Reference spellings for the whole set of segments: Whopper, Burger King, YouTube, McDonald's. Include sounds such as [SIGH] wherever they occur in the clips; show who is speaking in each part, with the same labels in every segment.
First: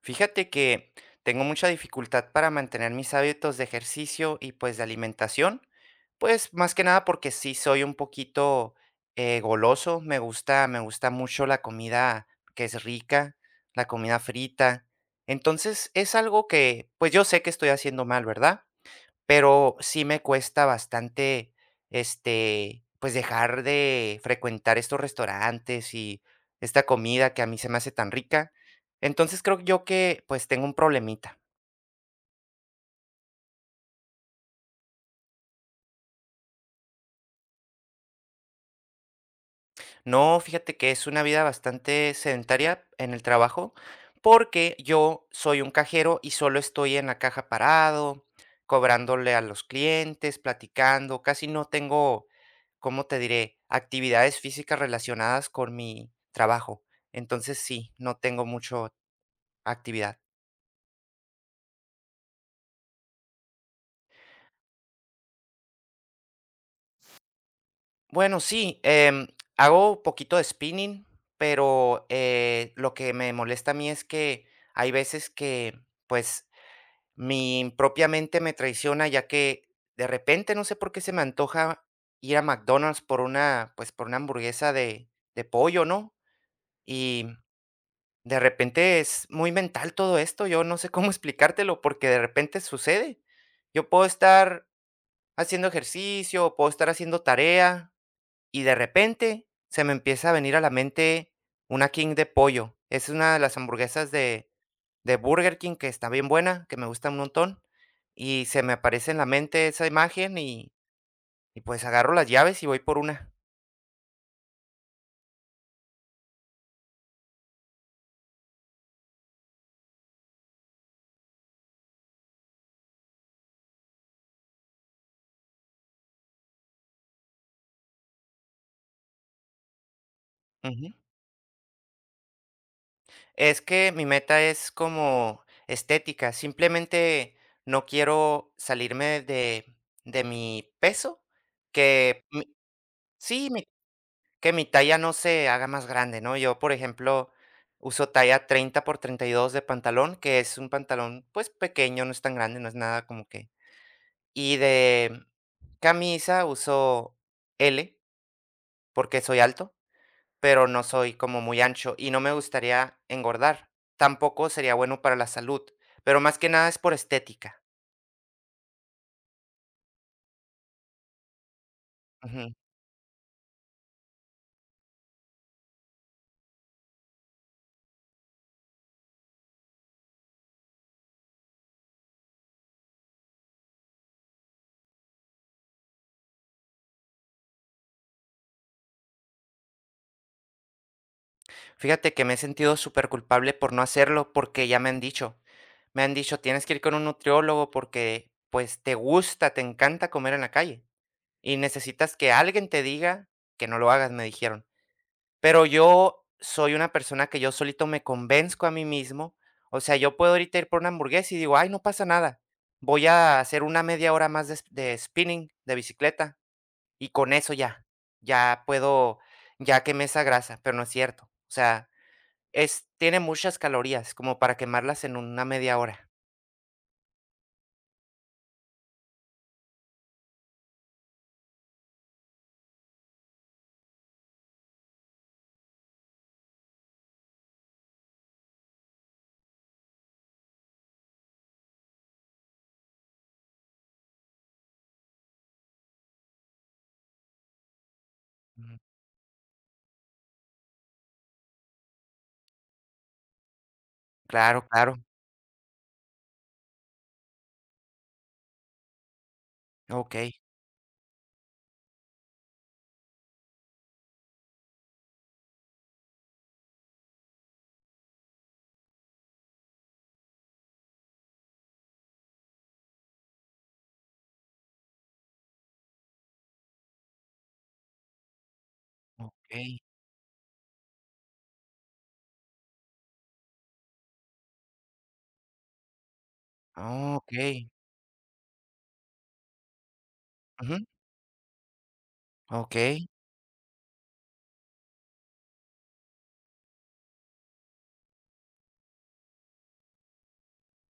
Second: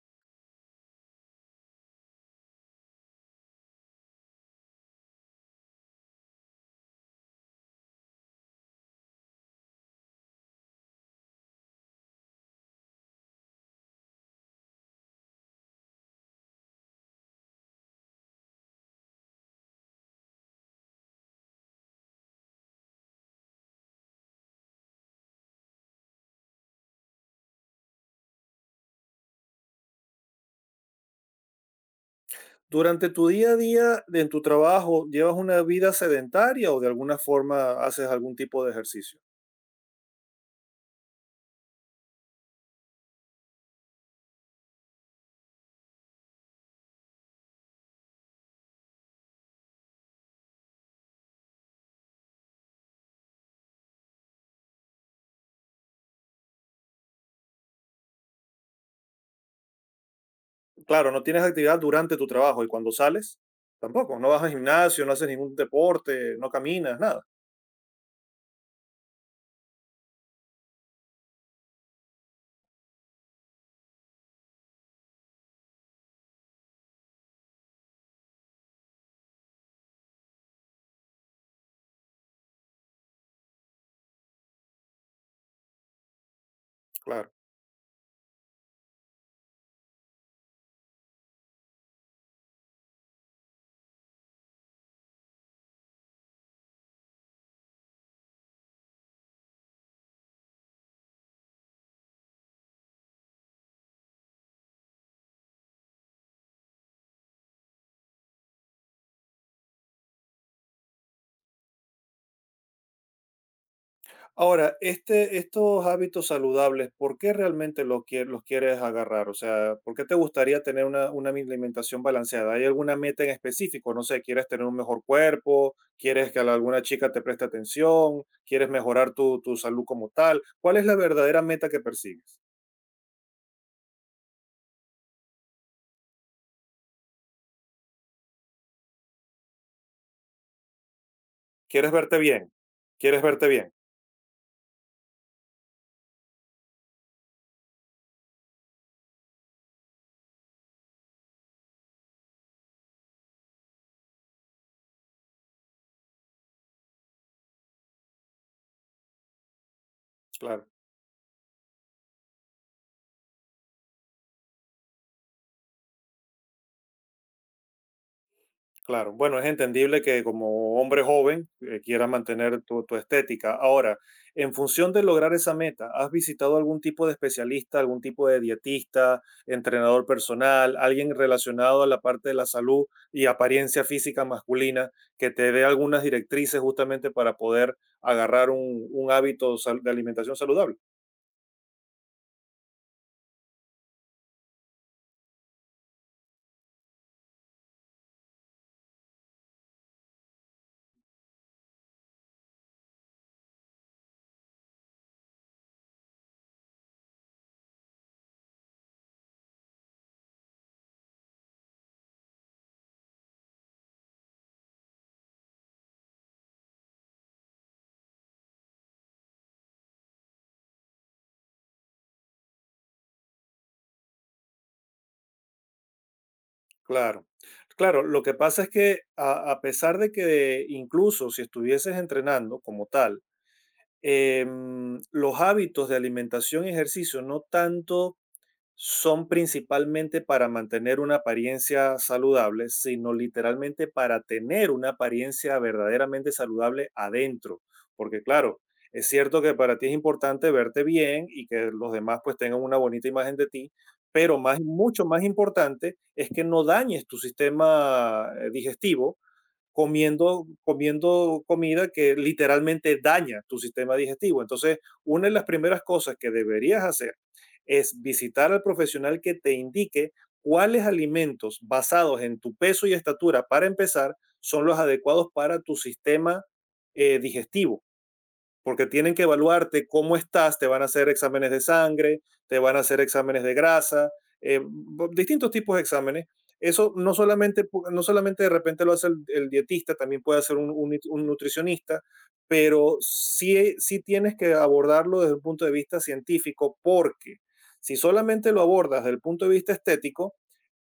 Speaker 1: Fíjate que tengo mucha dificultad para mantener mis hábitos de ejercicio y pues de alimentación, pues más que nada porque sí soy un poquito goloso. Me gusta mucho la comida que es rica, la comida frita. Entonces es algo que pues yo sé que estoy haciendo mal, ¿verdad? Pero sí me cuesta bastante, pues dejar de frecuentar estos restaurantes y esta comida que a mí se me hace tan rica. Entonces creo yo que pues tengo un problemita.
Speaker 2: Durante tu día a día, en tu trabajo, ¿llevas una vida sedentaria o de alguna forma haces algún tipo de ejercicio?
Speaker 1: No, fíjate que es una vida bastante sedentaria en el trabajo, porque yo soy un cajero y solo estoy en la caja parado, cobrándole a los clientes, platicando, casi no tengo, ¿cómo te diré?, actividades físicas relacionadas con mi trabajo. Entonces sí, no tengo mucho actividad.
Speaker 2: Claro, no tienes actividad durante tu trabajo y cuando sales, tampoco. No vas al gimnasio, no haces ningún deporte, no caminas, nada.
Speaker 1: Bueno, sí, hago un poquito de spinning, pero lo que me molesta a mí es que hay veces que, pues, mi propia mente me traiciona, ya que de repente no sé por qué se me antoja ir a McDonald's por una hamburguesa de pollo, ¿no? Y
Speaker 2: Claro.
Speaker 1: de repente es muy mental todo esto, yo no sé [LAUGHS] cómo explicártelo porque de repente sucede. Yo puedo estar haciendo ejercicio, puedo estar haciendo tarea y de repente se me empieza a venir a la mente una King de pollo. Es una de las hamburguesas de Burger King, que está bien buena, que me gusta un montón, y se me aparece en la mente esa imagen y, pues, agarro las llaves y voy por una.
Speaker 2: Ahora, estos hábitos saludables, ¿por qué realmente los quieres agarrar? O sea, ¿por qué te gustaría tener una alimentación balanceada? ¿Hay alguna meta en específico? No sé, ¿quieres tener un mejor cuerpo? ¿Quieres que la- alguna chica te preste atención? ¿Quieres mejorar tu salud como tal? ¿Cuál es
Speaker 1: Ujú.
Speaker 2: la verdadera meta que persigues?
Speaker 1: Es que mi meta es como estética, simplemente no quiero salirme de mi peso.
Speaker 2: ¿Quieres verte
Speaker 1: que
Speaker 2: bien?
Speaker 1: mi-
Speaker 2: ¿Quieres verte
Speaker 1: sí, mi
Speaker 2: bien?
Speaker 1: que mi talla no se haga más grande, ¿no? Yo, por ejemplo, uso talla 30x32 de pantalón, que es un pantalón, pues, pequeño, no es tan grande, no es nada como que. Y de camisa uso L, porque soy alto,
Speaker 2: Claro.
Speaker 1: pero no soy como muy ancho y no me gustaría engordar. Tampoco sería bueno para la salud, pero más que nada es por estética.
Speaker 2: Claro, bueno, es entendible que como hombre joven quiera
Speaker 1: Ujú.
Speaker 2: mantener tu estética. Ahora, en función de lograr esa meta, ¿has visitado algún tipo de especialista, algún tipo de dietista, entrenador personal, alguien relacionado a la parte de la salud y apariencia física masculina que te dé algunas directrices justamente para poder agarrar un de alimentación saludable?
Speaker 1: Fíjate que me he sentido súper culpable por no hacerlo porque ya me han dicho, tienes que ir con un nutriólogo porque pues te gusta, te encanta comer en la calle y necesitas que alguien te diga que no lo hagas, me dijeron. Pero yo soy una persona que yo solito me convenzco a mí mismo. O sea, yo puedo ahorita ir por una hamburguesa y digo: "Ay, no pasa nada. Voy a hacer una media hora más de spinning, de bicicleta, y con eso ya, ya puedo ya quemé esa grasa", pero no es cierto. O sea, es tiene muchas calorías como para quemarlas en una media hora.
Speaker 2: Claro. Claro, lo que pasa es que a pesar de que incluso si estuvieses entrenando como tal, los hábitos de alimentación y ejercicio no tanto son principalmente para mantener una apariencia saludable, sino literalmente para tener una apariencia verdaderamente saludable adentro. Porque claro,
Speaker 1: Ujú.
Speaker 2: es cierto que para ti es importante verte bien y que los demás pues tengan una bonita imagen de ti, pero
Speaker 1: Claro, claro.
Speaker 2: mucho más importante es que no dañes tu sistema digestivo
Speaker 1: Okey,
Speaker 2: comiendo comida que literalmente daña tu sistema digestivo. Entonces, una de las primeras cosas que deberías hacer es visitar al profesional que te indique cuáles alimentos basados en tu peso y estatura, para empezar, son los adecuados para tu sistema digestivo porque tienen que
Speaker 1: okey.
Speaker 2: evaluarte cómo estás, te van a hacer exámenes de sangre, te van a hacer exámenes de grasa, distintos tipos de exámenes. Eso no
Speaker 1: Ah,
Speaker 2: solamente,
Speaker 1: okey.
Speaker 2: no solamente de repente lo hace el dietista, también puede hacer
Speaker 1: Ujú.
Speaker 2: un un nutricionista, pero
Speaker 1: Okey.
Speaker 2: sí tienes que abordarlo desde un punto de vista científico, porque si solamente lo abordas desde el punto de vista estético,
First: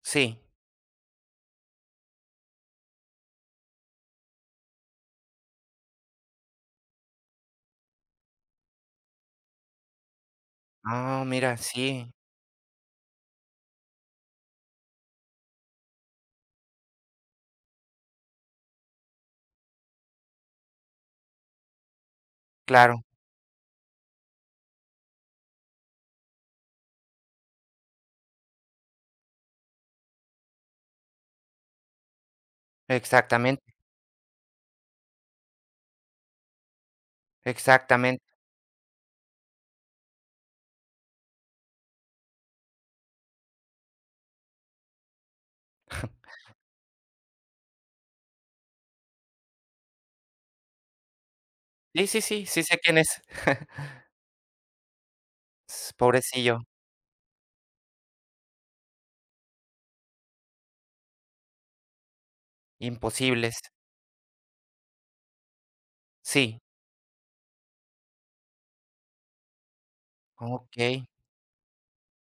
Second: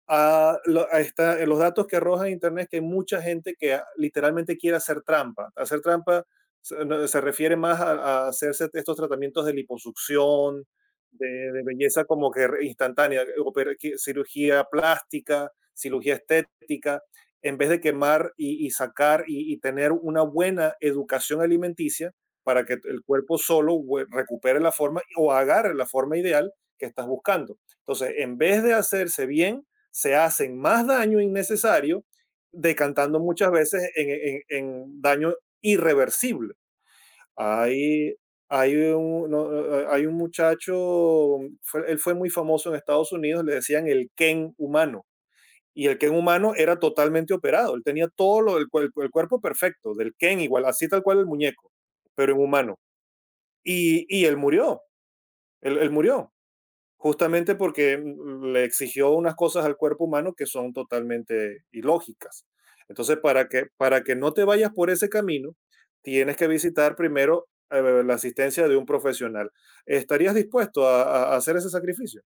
Speaker 1: Sí.
Speaker 2: a, a en los datos que arroja Internet que hay mucha gente que a- literalmente quiere hacer trampa. Hacer trampa se, no- se refiere más a hacerse estos tratamientos de liposucción,
Speaker 1: Ah, mira,
Speaker 2: de belleza
Speaker 1: sí,
Speaker 2: como que instantánea, cirugía plástica, cirugía estética, en vez de quemar y sacar y tener una buena educación alimenticia para que el
Speaker 1: claro,
Speaker 2: cuerpo solo recupere la forma o agarre la forma ideal que estás buscando. Entonces, en vez de hacerse bien, se hacen más daño innecesario, decantando muchas
Speaker 1: exactamente.
Speaker 2: veces en daño irreversible. Hay,
Speaker 1: Exactamente.
Speaker 2: hay, un, no, Hay un muchacho, él fue muy famoso en Estados Unidos, le decían el Ken humano. Y el Ken
Speaker 1: [LAUGHS]
Speaker 2: humano era totalmente operado, él tenía todo el cuerpo perfecto, del Ken igual, así tal cual el muñeco,
Speaker 1: Sí, sí,
Speaker 2: pero en
Speaker 1: sí, sí
Speaker 2: humano.
Speaker 1: sé quién es. [LAUGHS]
Speaker 2: Y él murió, él
Speaker 1: S
Speaker 2: murió
Speaker 1: Pobrecillo.
Speaker 2: justamente porque le exigió unas cosas al cuerpo humano que son totalmente ilógicas. Entonces,
Speaker 1: Imposibles.
Speaker 2: para que no te vayas por ese camino, tienes que
Speaker 1: Sí,
Speaker 2: visitar primero la asistencia de un profesional. ¿Estarías dispuesto
Speaker 1: okey.
Speaker 2: a hacer ese sacrificio?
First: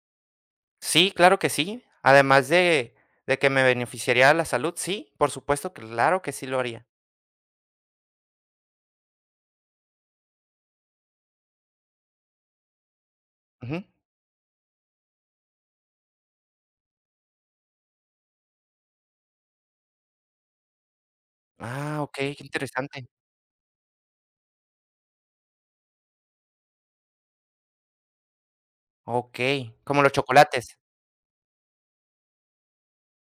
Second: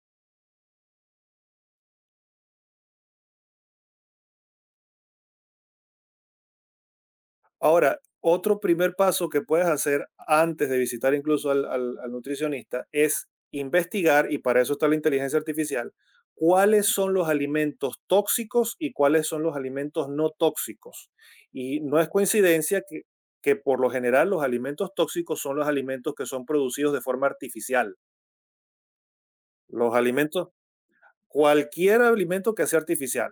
Speaker 1: Sí, claro que sí. Además de que me beneficiaría la salud, sí, por supuesto, claro que sí lo haría.
Speaker 2: Ahora, otro primer paso que puedes hacer antes de visitar incluso al nutricionista es
Speaker 1: Ujú.
Speaker 2: investigar, y para eso está la inteligencia artificial, cuáles son los alimentos tóxicos y cuáles son los alimentos no tóxicos. Y no
Speaker 1: Ah,
Speaker 2: es
Speaker 1: okey, qué
Speaker 2: coincidencia
Speaker 1: interesante.
Speaker 2: que por lo general los alimentos tóxicos son los alimentos que son producidos de forma artificial.
Speaker 1: Okey,
Speaker 2: Los
Speaker 1: como los
Speaker 2: alimentos,
Speaker 1: chocolates.
Speaker 2: cualquier alimento que sea artificial,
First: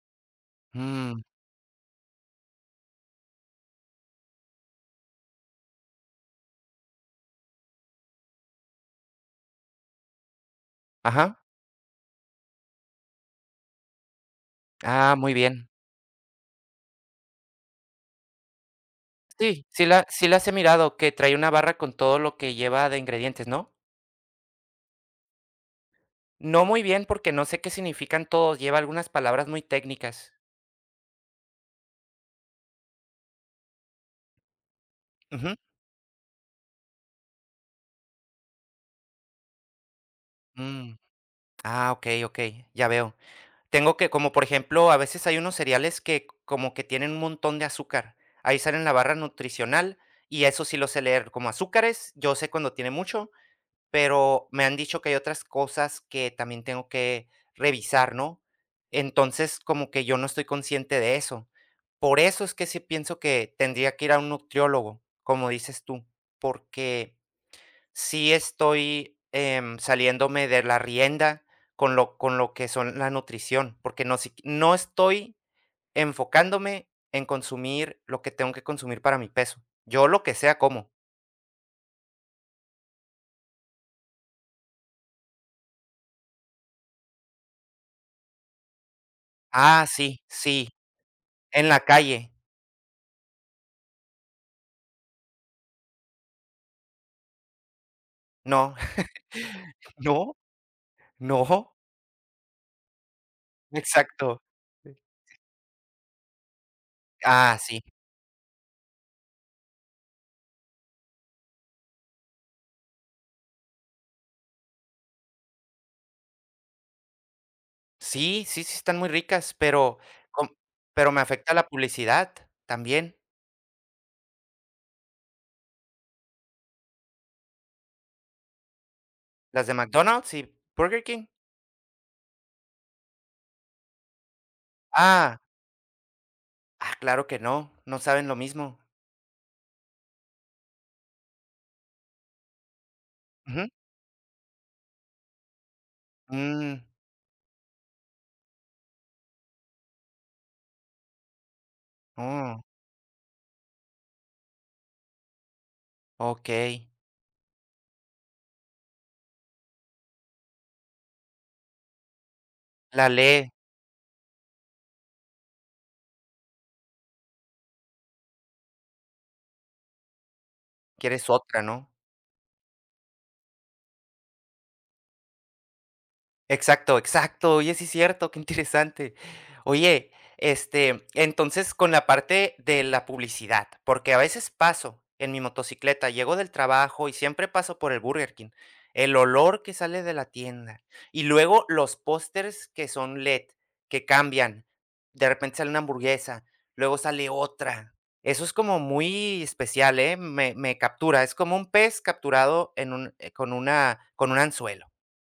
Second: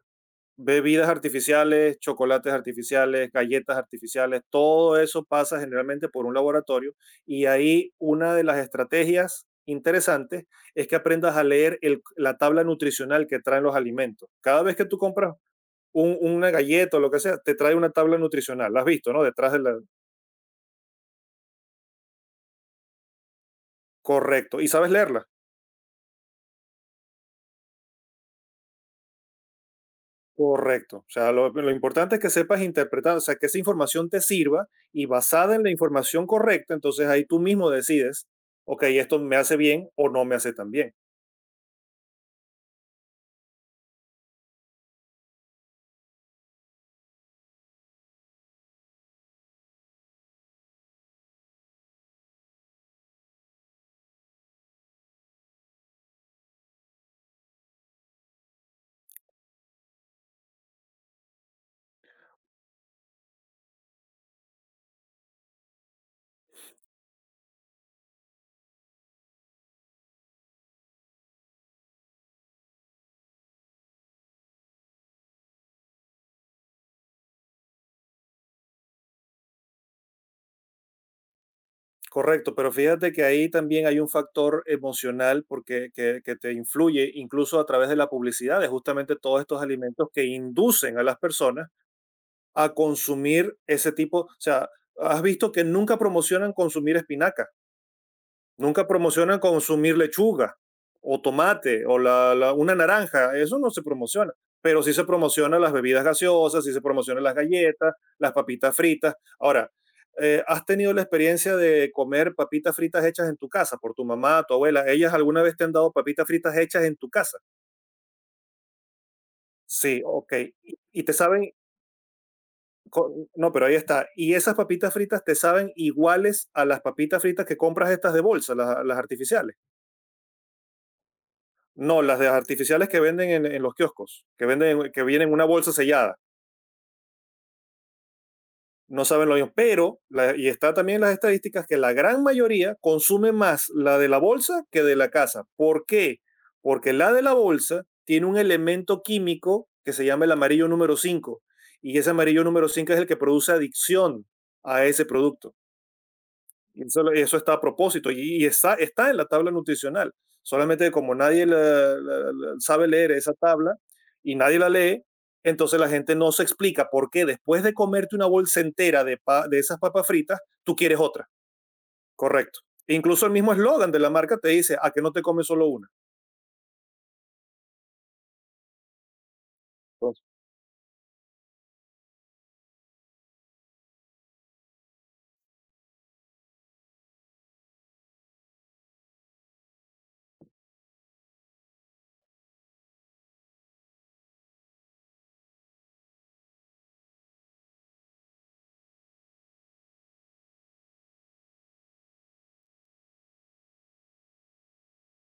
Speaker 2: bebidas
Speaker 1: Mm,
Speaker 2: artificiales, chocolates artificiales, galletas artificiales, todo eso pasa generalmente por un laboratorio y ahí una de las estrategias interesantes es que aprendas
Speaker 1: ajá.
Speaker 2: a leer la tabla nutricional que traen los alimentos. Cada vez que tú
Speaker 1: Ah,
Speaker 2: compras
Speaker 1: muy bien.
Speaker 2: una galleta o lo que sea, te trae una tabla nutricional, la has visto, ¿no? Detrás de
Speaker 1: Sí,
Speaker 2: la...
Speaker 1: sí la sí las he mirado, que trae una barra con todo lo que lleva de ingredientes, ¿no?
Speaker 2: Correcto, y sabes leerla.
Speaker 1: No muy bien, porque no sé qué significan todos, lleva algunas palabras muy técnicas.
Speaker 2: Correcto. O sea, lo importante es que sepas interpretar, o sea, que esa información te sirva y basada
Speaker 1: Ujú.
Speaker 2: en la información correcta, entonces ahí tú mismo decides, ok, esto me hace bien o no me hace tan bien.
Speaker 1: Mm, ah, okey, okey, ya veo. Tengo que como, por ejemplo, a veces hay unos cereales que como que tienen un montón de azúcar. Ahí sale en la barra nutricional, y eso sí lo sé leer como azúcares, yo sé cuando tiene mucho, pero me han dicho que hay otras cosas que también tengo que revisar, ¿no? Entonces, como que yo no estoy consciente de eso. Por eso es que sí pienso que tendría que ir a un nutriólogo, como dices tú, porque sí estoy, saliéndome de la rienda con lo que son la nutrición, porque si no estoy enfocándome en consumir lo que tengo que consumir para mi peso. Yo lo que sea como.
Speaker 2: Correcto, pero fíjate que ahí también hay un factor emocional porque que te influye incluso a través de la publicidad, de justamente todos estos
Speaker 1: Ah,
Speaker 2: alimentos
Speaker 1: sí,
Speaker 2: que
Speaker 1: sí,
Speaker 2: inducen a las
Speaker 1: en
Speaker 2: personas
Speaker 1: la calle.
Speaker 2: a consumir ese tipo, o sea, has visto que nunca promocionan consumir espinaca.
Speaker 1: No,
Speaker 2: Nunca promocionan consumir
Speaker 1: [LAUGHS] no,
Speaker 2: lechuga o
Speaker 1: no,
Speaker 2: tomate o una naranja. Eso no se promociona.
Speaker 1: exacto.
Speaker 2: Pero sí se promocionan las bebidas gaseosas, sí se promocionan las
Speaker 1: Ah, sí.
Speaker 2: galletas, las papitas fritas. Ahora, ¿has tenido la experiencia de comer papitas fritas hechas en tu casa por tu mamá, tu abuela? ¿Ellas alguna vez te han dado papitas fritas hechas en tu casa?
Speaker 1: Sí, sí, sí están muy ricas, pero
Speaker 2: Sí, ok.
Speaker 1: com
Speaker 2: Y te
Speaker 1: pero me
Speaker 2: saben,
Speaker 1: afecta la publicidad
Speaker 2: co-
Speaker 1: también,
Speaker 2: no, pero ahí está. Y esas papitas fritas te saben iguales a las papitas fritas que compras estas de bolsa, las artificiales.
Speaker 1: las de McDonald's y Burger King.
Speaker 2: No, las de las artificiales que venden en los kioscos, que venden, que vienen en
Speaker 1: Ah.
Speaker 2: una bolsa sellada,
Speaker 1: Ah, claro que no, no saben lo mismo.
Speaker 2: no saben lo mismo. Pero, y está también en las estadísticas que la gran mayoría consume más
Speaker 1: Ujú.
Speaker 2: la de la bolsa que de la casa. ¿Por qué?
Speaker 1: Mm,
Speaker 2: Porque la de la bolsa tiene un elemento químico que se llama el amarillo número cinco. Y ese amarillo
Speaker 1: oh,
Speaker 2: número cinco es el que produce adicción a ese producto.
Speaker 1: okey.
Speaker 2: Y eso está a propósito y está en la tabla nutricional. Solamente como nadie sabe
Speaker 1: La
Speaker 2: leer esa
Speaker 1: ley,
Speaker 2: tabla y nadie la lee, entonces la gente no se explica por qué después de comerte una bolsa entera de, de esas papas fritas, tú quieres otra.
Speaker 1: quieres otra, ¿no?
Speaker 2: Correcto. E incluso el mismo eslogan de la marca te dice, a que no te comes solo una.
Speaker 1: Exacto, exacto. Oye, sí es cierto, qué interesante. Oye,
Speaker 2: Entonces,
Speaker 1: entonces con la parte de la publicidad, porque a veces paso en mi motocicleta, llego del trabajo y siempre paso por el Burger King, el olor que sale de la tienda y luego los pósters que son LED, que cambian, de repente sale una hamburguesa, luego sale otra. Eso es como muy especial, ¿eh? Me captura, es como un pez capturado en un, con, una, con un anzuelo.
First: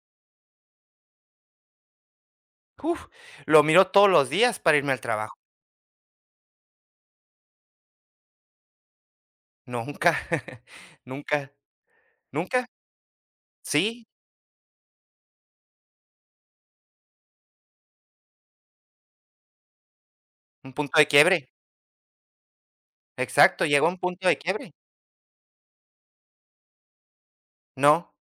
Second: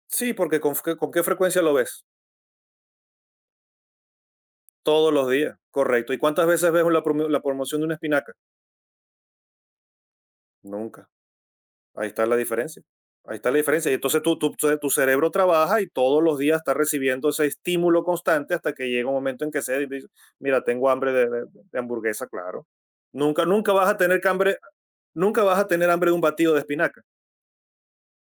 Speaker 2: sí, porque con, con qué frecuencia lo ves.
Speaker 1: Uf, lo miro todos los días para irme al
Speaker 2: Todos los
Speaker 1: trabajo.
Speaker 2: días, correcto. ¿Y cuántas veces ves la promoción de una espinaca?
Speaker 1: Nunca, [LAUGHS]
Speaker 2: Nunca.
Speaker 1: nunca,
Speaker 2: Ahí está la
Speaker 1: nunca.
Speaker 2: diferencia. Ahí está la diferencia. Y
Speaker 1: Sí,
Speaker 2: entonces tu cerebro trabaja y todos los días está recibiendo ese estímulo constante hasta que llega un momento en que se dice, mira,
Speaker 1: un
Speaker 2: tengo
Speaker 1: punto de
Speaker 2: hambre
Speaker 1: quiebre.
Speaker 2: de hamburguesa, claro.
Speaker 1: Exacto,
Speaker 2: Nunca
Speaker 1: llegó
Speaker 2: vas
Speaker 1: a
Speaker 2: a
Speaker 1: un
Speaker 2: tener que
Speaker 1: punto de
Speaker 2: hambre,
Speaker 1: quiebre.
Speaker 2: nunca vas a tener hambre de un batido de espinaca.
Speaker 1: No.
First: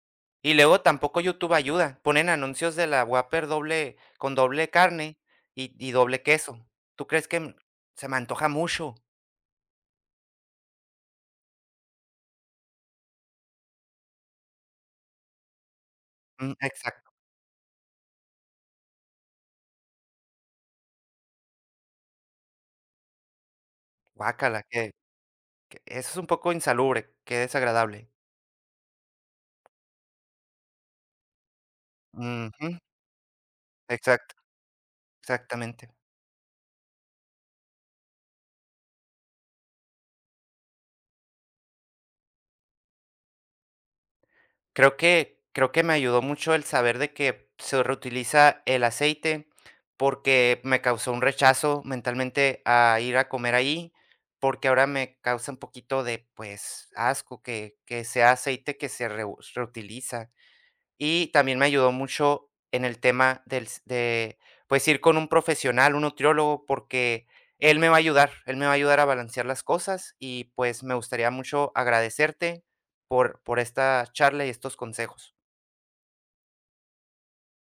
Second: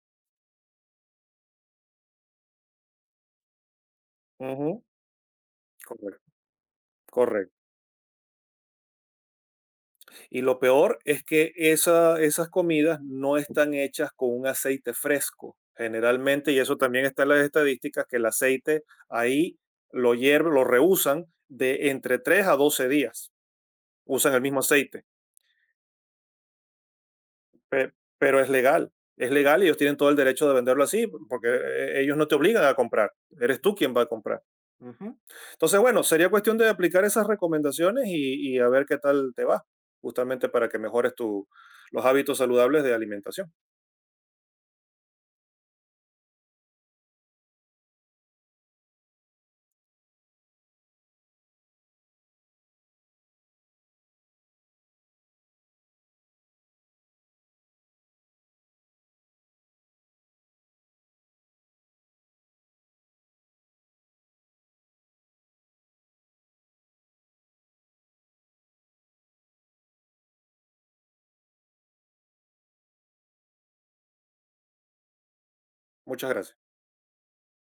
Speaker 1: Y luego tampoco YouTube ayuda. Ponen anuncios de la Whopper doble con doble
Speaker 2: Ujú.
Speaker 1: carne y doble
Speaker 2: Correcto.
Speaker 1: queso. ¿Tú crees que
Speaker 2: Correcto.
Speaker 1: se me antoja mucho?
Speaker 2: Y lo peor es que esas comidas no están hechas con un aceite fresco, generalmente,
Speaker 1: Mm,
Speaker 2: y eso también
Speaker 1: exacto.
Speaker 2: está en las estadísticas, que el aceite ahí lo hierven, lo rehusan de entre 3 a 12 días, usan el mismo
Speaker 1: Guácala, que
Speaker 2: aceite.
Speaker 1: que eso es un poco insalubre, qué
Speaker 2: Pe-
Speaker 1: desagradable.
Speaker 2: pero es legal y ellos tienen todo el derecho de venderlo así, porque ellos no te obligan a
Speaker 1: Ujú,
Speaker 2: comprar, eres tú quien va a
Speaker 1: exacto,
Speaker 2: comprar. Ujú. Entonces,
Speaker 1: exactamente.
Speaker 2: bueno, sería cuestión de aplicar esas recomendaciones y a ver qué tal te va, justamente para que mejores los hábitos saludables de alimentación.
Speaker 1: Creo que me ayudó mucho el saber de que se reutiliza el aceite, porque me causó un rechazo mentalmente a ir a comer ahí, porque ahora me causa un poquito de, pues, asco que sea aceite que se reutiliza. Y también me ayudó mucho en el tema del s de, pues, ir con un profesional, un nutriólogo, porque él me va a ayudar, él me va a ayudar a balancear las cosas y, pues, me gustaría mucho agradecerte por esta charla y estos consejos.
Speaker 2: Muchas gracias.